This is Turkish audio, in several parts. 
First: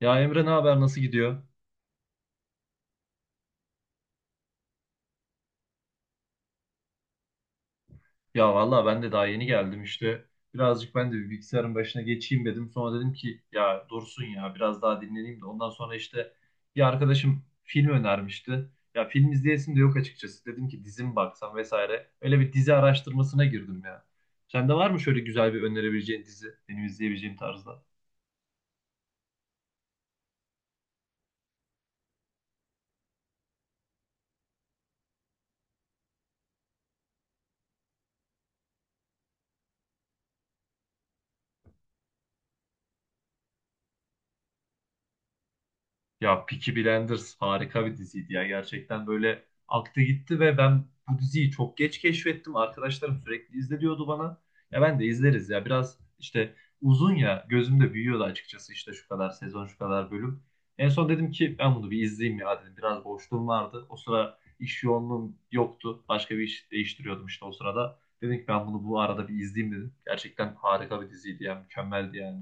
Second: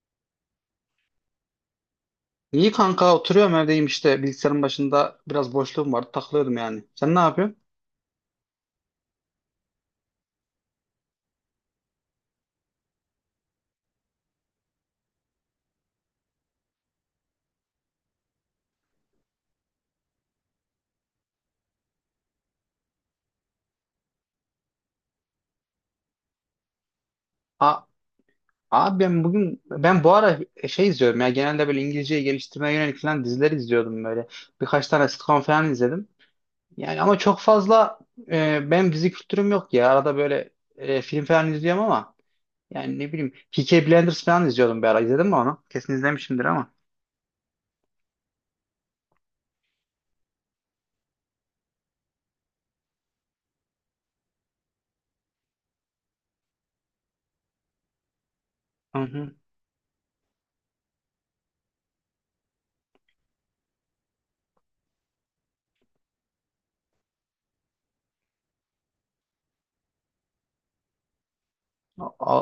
Ya Emre ne haber nasıl gidiyor? İyi kanka oturuyorum evdeyim işte bilgisayarın başında biraz boşluğum vardı takılıyordum yani. Sen ne yapıyorsun? Ya vallahi ben de daha yeni geldim işte. Birazcık ben de bir bilgisayarın başına geçeyim dedim. Sonra dedim ki ya dursun ya biraz daha dinleneyim de. Ondan sonra işte bir arkadaşım film önermişti. Ya film izleyesim de yok açıkçası. Dedim ki dizi mi baksam vesaire. Öyle bir dizi araştırmasına girdim ya. Sende var mı şöyle güzel bir önerebileceğin dizi? Benim izleyebileceğim A tarzda. Abi ben bugün ben bu ara şey izliyorum ya, genelde böyle İngilizceyi geliştirmeye yönelik falan diziler izliyordum böyle. Birkaç tane sitcom falan izledim. Yani ama çok fazla benim dizi kültürüm yok ya. Arada böyle film falan izliyorum ama yani ne bileyim Peaky Blinders falan izliyordum bir ara. İzledin mi onu? Kesin Ya izlemişimdir Peaky ama. Blinders harika bir diziydi ya. Gerçekten böyle aktı gitti ve ben bu diziyi çok geç keşfettim. Arkadaşlarım sürekli izle diyordu bana. Ya ben de izleriz ya. Biraz işte uzun ya. Gözümde büyüyordu açıkçası işte şu kadar Hı sezon, şu kadar bölüm. En son dedim ki ben bunu bir izleyeyim ya dedim. Biraz boşluğum vardı. O sıra iş yoğunluğum yoktu. Başka bir iş değiştiriyordum işte o sırada. Dedim ki ben bunu bu arada bir izleyeyim dedim. Gerçekten harika bir diziydi ya. hı. Mükemmeldi yani.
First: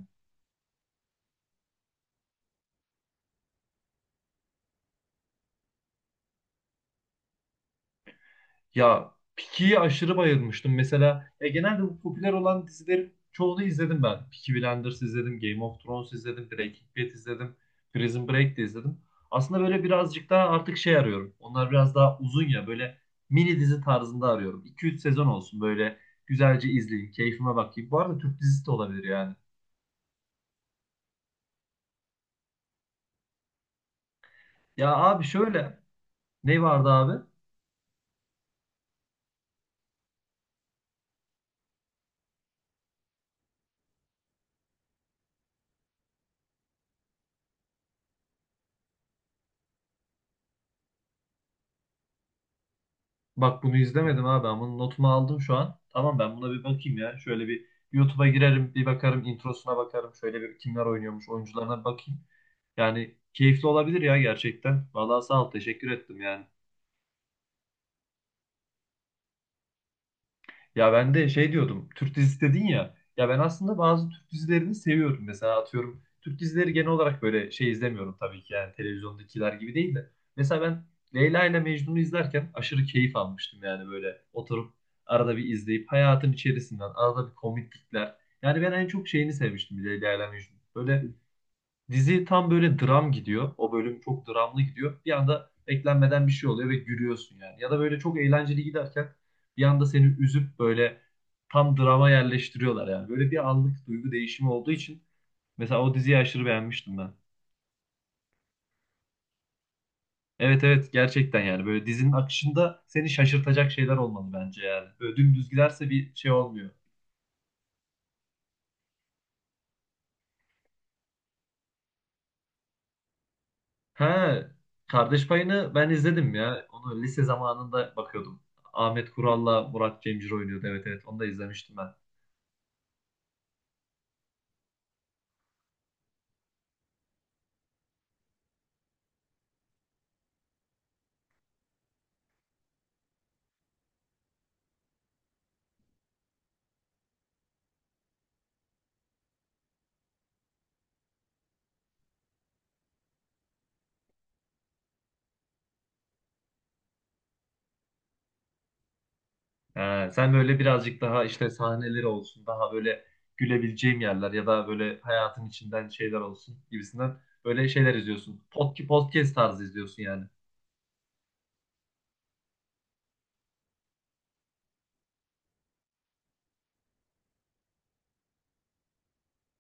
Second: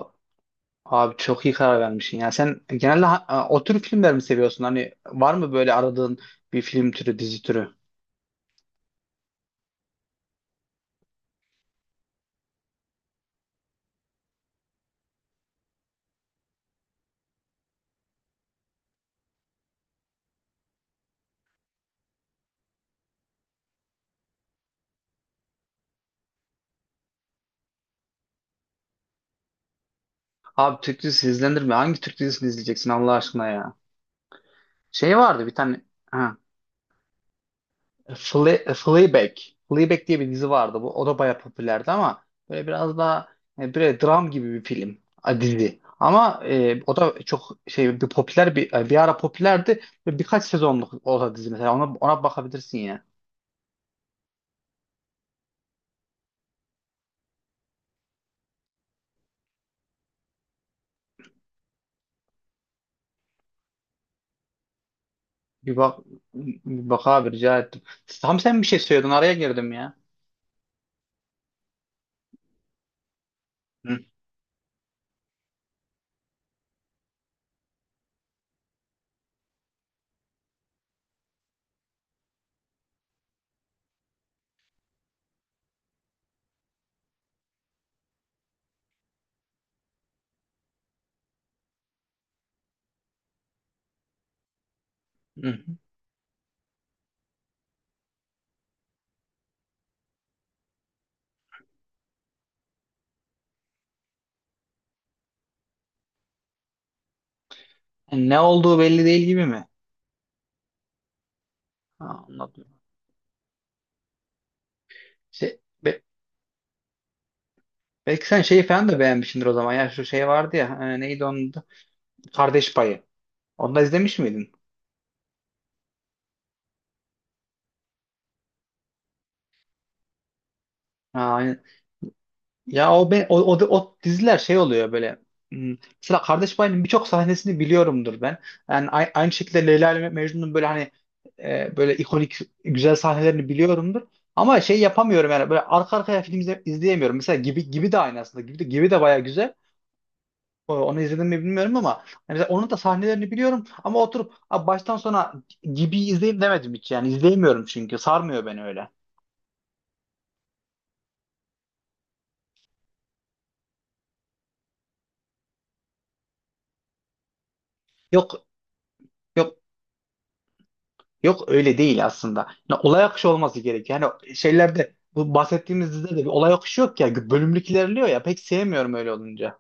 Abi çok iyi karar vermişsin ya. Sen genelde o tür filmler mi seviyorsun? Hani var mı böyle aradığın bir film türü, dizi türü? Ya Peaky'yi aşırı bayılmıştım. Mesela ya genelde bu popüler olan dizilerin çoğunu izledim ben. Peaky Blinders izledim, Game of Thrones izledim, Breaking Bad izledim, Prison Break de izledim. Aslında böyle birazcık daha artık şey arıyorum. Onlar biraz daha uzun ya böyle mini dizi tarzında arıyorum. 2-3 sezon olsun böyle güzelce izleyeyim, keyfime bakayım. Bu arada Türk dizisi de olabilir yani. Abi Türk dizisi izlenir mi? Hangi Türk dizisini izleyeceksin Allah aşkına ya? Ya Şey abi vardı bir şöyle tane ha, ne vardı abi? Fleabag. Fleabag diye bir dizi vardı. Bu, o da bayağı popülerdi ama böyle biraz daha böyle dram gibi bir film, dizi. Ama o da çok şey, bir popüler, bir bir ara popülerdi. Böyle birkaç sezonluk o da dizi, mesela ona bakabilirsin ya. Bak bunu izlemedim abi ama notumu aldım şu an. Tamam ben buna bir bakayım ya. Şöyle bir YouTube'a girerim, bir bakarım, introsuna bakarım. Şöyle bir kimler oynuyormuş, oyuncularına bakayım. Yani keyifli olabilir ya gerçekten. Vallahi sağ ol, Bir teşekkür bak, ettim yani. bir bak abi, rica ettim. Tam sen bir şey söyledin, araya girdim ya. Ya ben de şey diyordum. Türk dizisi dedin ya. Ya ben aslında Hı, bazı Türk dizilerini seviyorum. Mesela atıyorum Türk dizileri genel olarak böyle şey izlemiyorum tabii ki yani televizyondakiler gibi değil de. Mesela ben Leyla ile Mecnun'u izlerken aşırı keyif almıştım yani böyle oturup arada bir izleyip hayatın içerisinden arada bir komiklikler. Yani ben en çok şeyini sevmiştim Leyla ile Mecnun. Böyle dizi tam böyle dram gidiyor. O bölüm çok dramlı gidiyor. Bir anda hı. beklenmeden bir şey oluyor ve gülüyorsun yani. Ya da böyle çok eğlenceli giderken bir anda seni üzüp böyle tam drama yerleştiriyorlar yani. Böyle bir anlık duygu değişimi olduğu için mesela o diziyi aşırı beğenmiştim ben. Yani ne olduğu belli değil gibi mi? Evet, evet, gerçekten yani böyle Ha, dizinin anladım. akışında seni şaşırtacak şeyler olmalı bence yani. Böyle dümdüz Şey, giderse be- bir şey olmuyor. belki sen şeyi falan da beğenmişsindir o zaman. Ya şu şey vardı ya, neydi onun adı? Kardeş Payı. Onu da izlemiş Ha, miydin? Kardeş Payı'nı ben izledim ya. Onu lise zamanında bakıyordum. Ahmet Kural'la Murat Cemcir oynuyordu. Evet, evet, onu da Ha, izlemiştim ben. ya o, be, o, o, o diziler şey oluyor böyle. hmm, Mesela Kardeş Payı'nın birçok sahnesini biliyorumdur ben. Yani aynı şekilde Leyla ile Mecnun'un böyle hani böyle ikonik güzel sahnelerini biliyorumdur. Ama şey yapamıyorum yani, böyle arka arkaya film izleyemiyorum. Mesela Gibi Gibi de aynı aslında. Gibi de, Gibi de baya güzel. Onu izledim mi bilmiyorum ama yani mesela onun da sahnelerini biliyorum, ama oturup "Abi baştan sona Gibi izleyeyim" demedim hiç. Yani izleyemiyorum çünkü sarmıyor beni öyle. Sen böyle birazcık daha işte sahneleri olsun, daha böyle gülebileceğim yerler ya da böyle hayatın içinden şeyler olsun gibisinden böyle şeyler izliyorsun. Yok, Podcast yok, tarzı izliyorsun yani. yok, öyle değil aslında. Yani olay akışı olması gerekiyor. Yani şeylerde, bu bahsettiğimiz dizide de bir olay akışı yok ya. Bölümlük ilerliyor ya. Pek sevmiyorum öyle olunca.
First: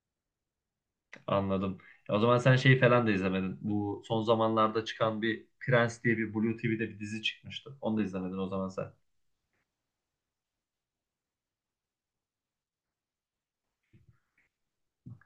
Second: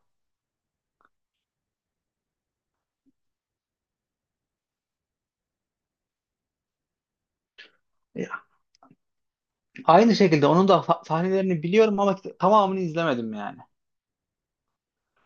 Anladım. O zaman sen şey falan da izlemedin. Bu son zamanlarda çıkan bir Prens diye bir Blue TV'de bir dizi çıkmıştı. Onu da izlemedin Ya, o zaman sen. aynı şekilde onun da sahnelerini biliyorum ama tamamını izlemedim yani.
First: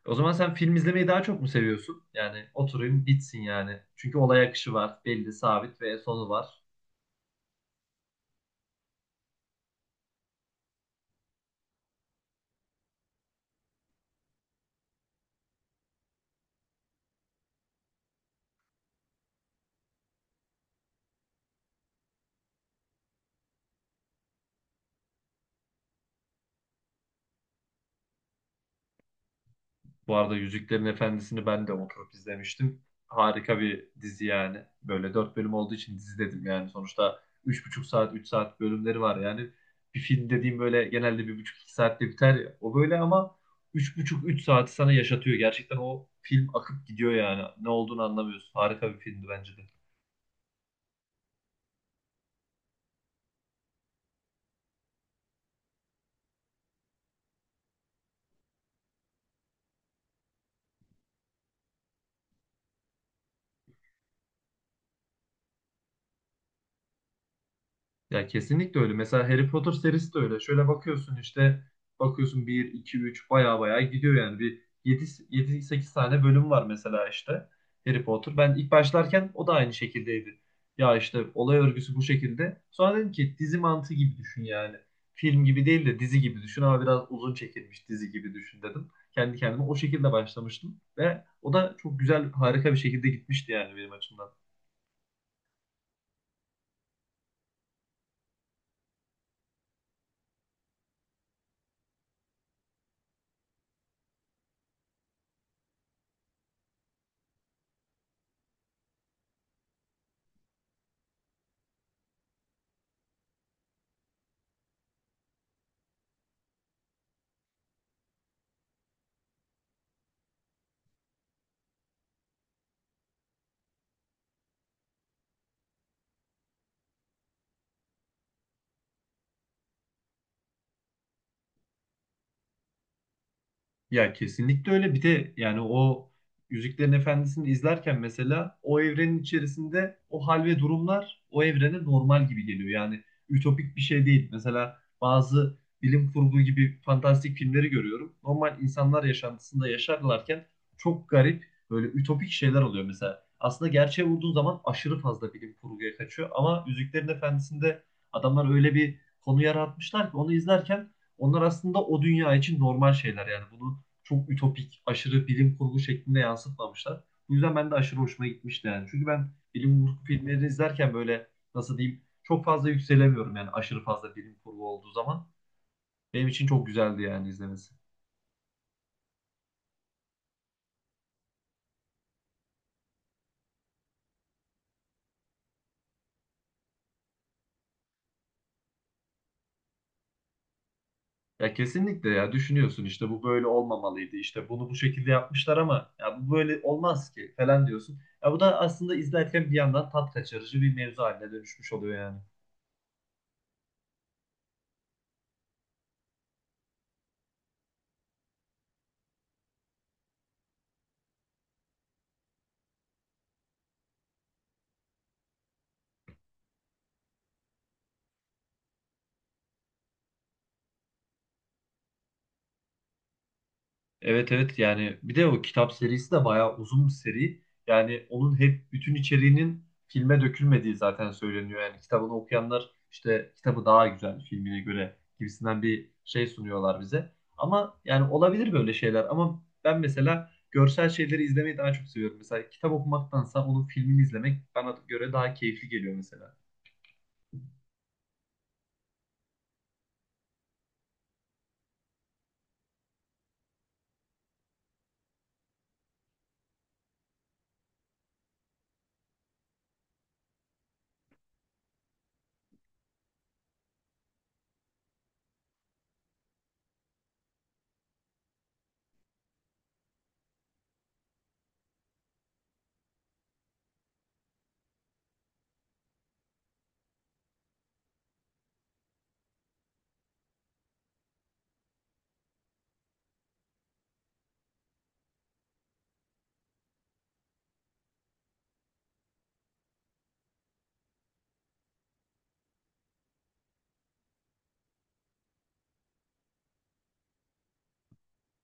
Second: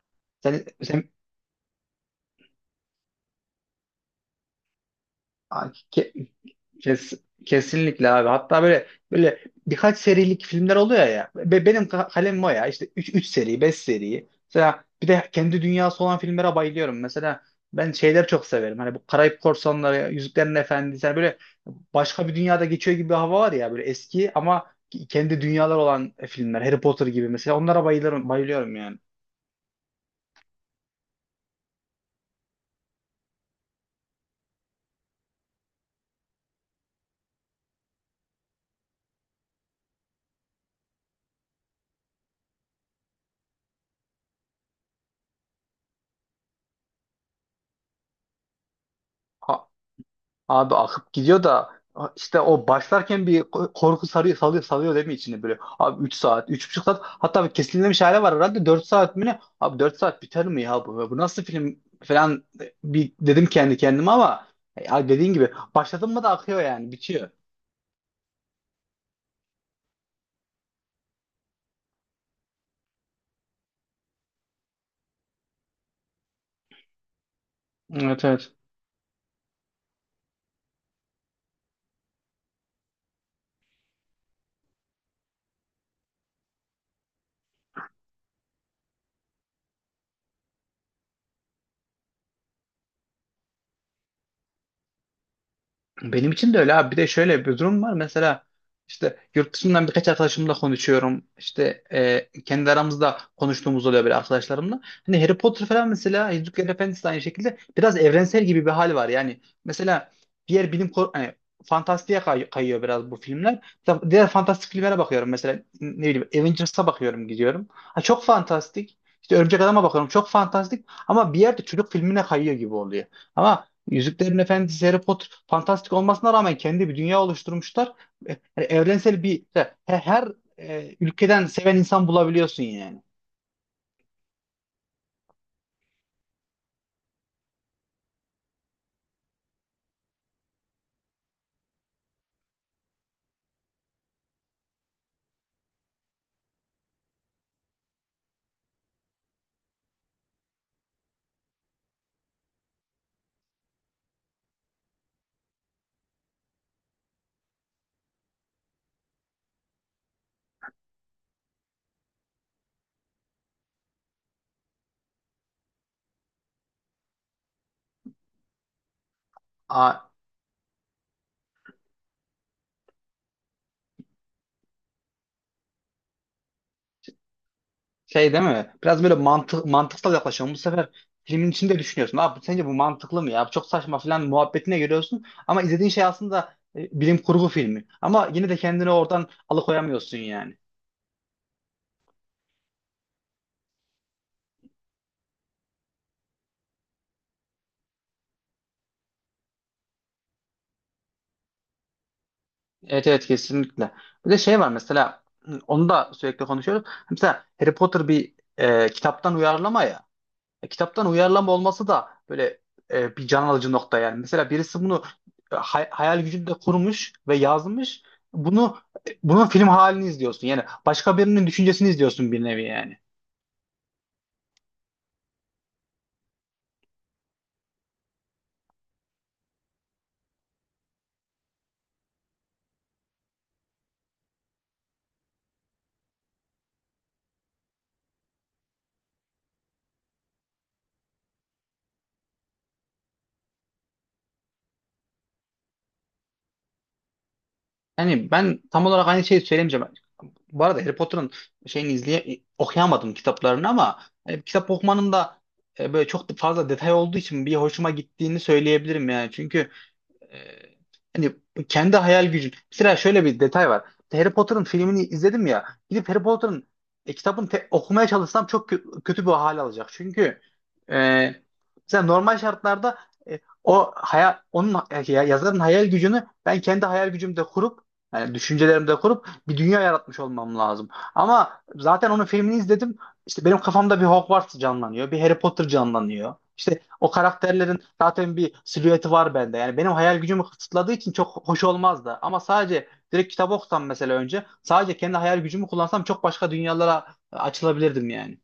O zaman sen film izlemeyi Sen, daha çok mu seviyorsun? Yani oturayım bitsin yani. Çünkü olay akışı var, belli, sen sabit ve sonu var. Kes, Kesinlikle abi. Hatta böyle, birkaç serilik filmler oluyor ya. Benim kalemim o ya. İşte 3 3 seri, 5 seri. Mesela bir de kendi dünyası olan filmlere bayılıyorum. Mesela ben şeyler çok severim. Hani bu Karayip Korsanları, Yüzüklerin Efendisi, hani böyle başka bir dünyada geçiyor gibi bir hava var ya, böyle eski ama kendi dünyalar olan filmler. Harry Potter gibi, mesela onlara bayılırım, bayılıyorum yani. Bu arada Yüzüklerin Efendisi'ni ben de oturup izlemiştim. Harika bir dizi yani. Böyle dört bölüm olduğu için dizi dedim yani. Sonuçta üç buçuk saat, üç saat bölümleri var yani. Bir film dediğim böyle genelde bir buçuk, iki saatte biter ya. O böyle ama üç buçuk, üç saati sana yaşatıyor. Gerçekten o film akıp gidiyor yani. Ne olduğunu anlamıyorsun. Harika bir filmdi bence de. Abi akıp gidiyor da, işte o başlarken bir korku sarıyor, salıyor, salıyor değil mi içine böyle? Abi 3 saat, üç buçuk saat, hatta bir kesilmemiş hale var herhalde, 4 saat mi ne? Abi 4 saat biter mi ya bu? Bu nasıl film falan, bir dedim kendi kendime ama ya dediğin gibi başladın mı da akıyor, yani bitiyor. Ya kesinlikle öyle. Mesela Harry Potter serisi de öyle. Şöyle bakıyorsun bir 2 3 baya baya gidiyor yani. Bir yedi 8 tane bölüm var mesela işte Harry Evet Potter. evet. Ben ilk başlarken o da aynı şekildeydi. Ya işte olay örgüsü bu şekilde. Sonra dedim ki dizi mantığı gibi düşün yani. Film gibi değil de dizi gibi düşün ama biraz uzun çekilmiş dizi gibi düşün dedim. Kendi kendime o şekilde başlamıştım ve o da çok güzel harika bir şekilde gitmişti yani benim açımdan. Benim için de öyle abi. Bir de şöyle bir durum var. Mesela işte yurt dışından birkaç arkadaşımla konuşuyorum. İşte kendi aramızda konuştuğumuz oluyor böyle arkadaşlarımla. Hani Harry Potter falan, mesela Yüzüklerin Efendisi de aynı şekilde, biraz evrensel gibi bir hal var. Yani mesela diğer hani fantastiğe kayıyor biraz bu filmler. Mesela diğer fantastik filmlere bakıyorum. Mesela ne bileyim Avengers'a bakıyorum, gidiyorum. Ha, çok fantastik. İşte Örümcek Adam'a bakıyorum. Çok fantastik. Ama bir yerde çocuk filmine kayıyor gibi oluyor. Ama Yüzüklerin Efendisi, Harry Potter fantastik olmasına rağmen kendi bir dünya oluşturmuşlar. E, Yani evrensel bir, her ülkeden seven insan bulabiliyorsun yani. Ya kesinlikle öyle. Bir de yani o Yüzüklerin Efendisi'ni izlerken mesela o evrenin içerisinde o hal ve durumlar o evrene normal gibi geliyor. Yani ütopik bir şey değil. Mesela bazı bilim kurgu gibi fantastik filmleri görüyorum. Normal insanlar yaşantısında yaşarlarken çok garip böyle ütopik şeyler oluyor mesela. Aslında gerçeğe vurduğun zaman aşırı fazla bilim kurguya kaçıyor. Ama Yüzüklerin Efendisi'nde adamlar öyle bir konu yaratmışlar ki onu izlerken onlar aslında o dünya için normal şeyler yani bunu çok ütopik, aşırı bilim kurgu şeklinde yansıtmamışlar. Bu yüzden ben de aşırı hoşuma gitmişti yani. Çünkü ben bilim Aa, kurgu filmleri izlerken böyle nasıl diyeyim çok fazla yükselemiyorum yani aşırı fazla bilim kurgu olduğu zaman. Benim için çok güzeldi yani izlemesi. şey değil mi? Biraz böyle mantıksal yaklaşıyorum. Bu sefer filmin içinde düşünüyorsun. Abi sence bu mantıklı mı ya? Bu çok saçma falan muhabbetine giriyorsun. Ama izlediğin şey aslında bilim kurgu filmi. Ama yine de kendini oradan alıkoyamıyorsun yani. Ya kesinlikle ya düşünüyorsun işte bu böyle olmamalıydı işte bunu bu şekilde yapmışlar ama ya bu böyle olmaz ki falan diyorsun. Ya bu da aslında izlerken bir yandan tat kaçırıcı bir mevzu haline dönüşmüş oluyor yani. Evet evet, kesinlikle. Bir de şey var mesela, onu da sürekli konuşuyoruz. Hani mesela Harry Potter bir kitaptan uyarlama ya. E, kitaptan uyarlama olması da böyle bir can alıcı nokta yani. Mesela birisi bunu hayal gücünde kurmuş ve yazmış. Bunu Bunun film halini izliyorsun. Yani başka birinin düşüncesini izliyorsun bir nevi yani. Evet, evet, yani bir de o kitap serisi de bayağı uzun bir seri. Yani onun hep bütün içeriğinin filme dökülmediği zaten söyleniyor. Yani kitabını okuyanlar işte kitabı daha güzel filmine göre gibisinden bir şey sunuyorlar bize. Ama yani olabilir böyle şeyler ama ben mesela görsel şeyleri izlemeyi daha çok seviyorum. Mesela kitap okumaktansa onun filmini izlemek bana göre daha keyifli geliyor mesela. Yani ben tam olarak aynı şeyi söylemeyeceğim. Bu arada Harry Potter'ın şeyini okuyamadım, kitaplarını, ama hani kitap okumanın da böyle çok da fazla detay olduğu için bir hoşuma gittiğini söyleyebilirim yani. Çünkü e, hani kendi hayal gücün. Mesela şöyle bir detay var. Harry Potter'ın filmini izledim ya. Gidip Harry Potter'ın kitabını okumaya çalışsam çok kötü bir hal alacak. Çünkü e, mesela normal şartlarda o hayal onun yazarın hayal gücünü ben kendi hayal gücümde kurup, yani düşüncelerimde kurup bir dünya yaratmış olmam lazım. Ama zaten onun filmini izledim. İşte benim kafamda bir Hogwarts canlanıyor, bir Harry Potter canlanıyor. İşte o karakterlerin zaten bir silüeti var bende. Yani benim hayal gücümü kısıtladığı için çok hoş olmazdı. Ama sadece direkt kitap okusam, mesela önce sadece kendi hayal gücümü kullansam, çok başka dünyalara açılabilirdim yani.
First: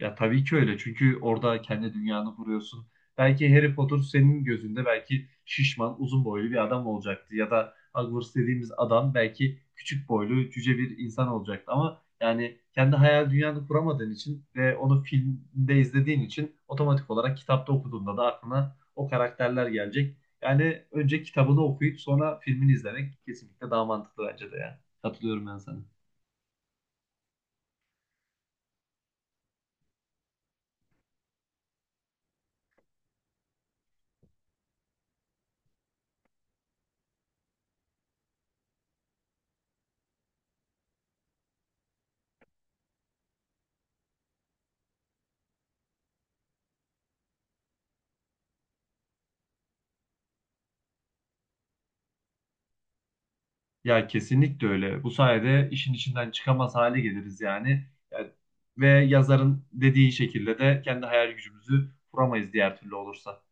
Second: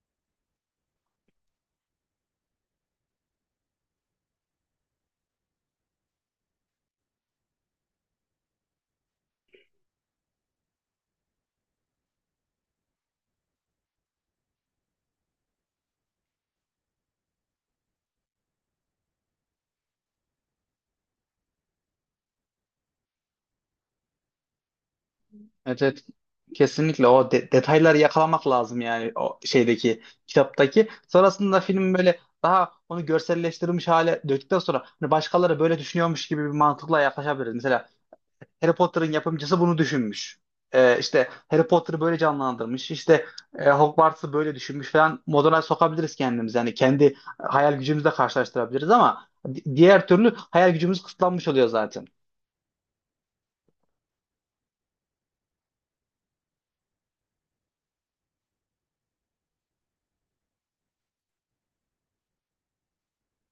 Ya tabii ki öyle. Çünkü orada kendi dünyanı kuruyorsun. Belki Harry Potter senin gözünde belki şişman, uzun boylu bir adam olacaktı. Ya da Hogwarts dediğimiz adam belki küçük boylu, cüce bir insan olacaktı. Ama yani kendi hayal dünyanı kuramadığın için ve onu filmde izlediğin için otomatik olarak kitapta okuduğunda da aklına o karakterler gelecek. Yani önce kitabını okuyup sonra filmini izlemek kesinlikle daha mantıklı bence de ya. Katılıyorum ben sana. Evet, evet. Kesinlikle o detayları yakalamak lazım yani, o şeydeki, kitaptaki. Sonrasında film böyle, daha onu görselleştirilmiş hale döktükten sonra, hani başkaları böyle düşünüyormuş gibi bir mantıkla yaklaşabiliriz. Mesela Harry Potter'ın yapımcısı bunu düşünmüş. İşte Harry Potter'ı böyle canlandırmış. İşte Hogwarts'ı böyle düşünmüş falan. Moduna sokabiliriz kendimizi. Yani kendi hayal gücümüzle karşılaştırabiliriz ama diğer türlü hayal gücümüz kısıtlanmış oluyor zaten. Ya kesinlikle öyle. Bu sayede işin içinden çıkamaz hale geliriz yani. Yani ve yazarın dediği şekilde de kendi hayal gücümüzü kuramayız diğer türlü olursa.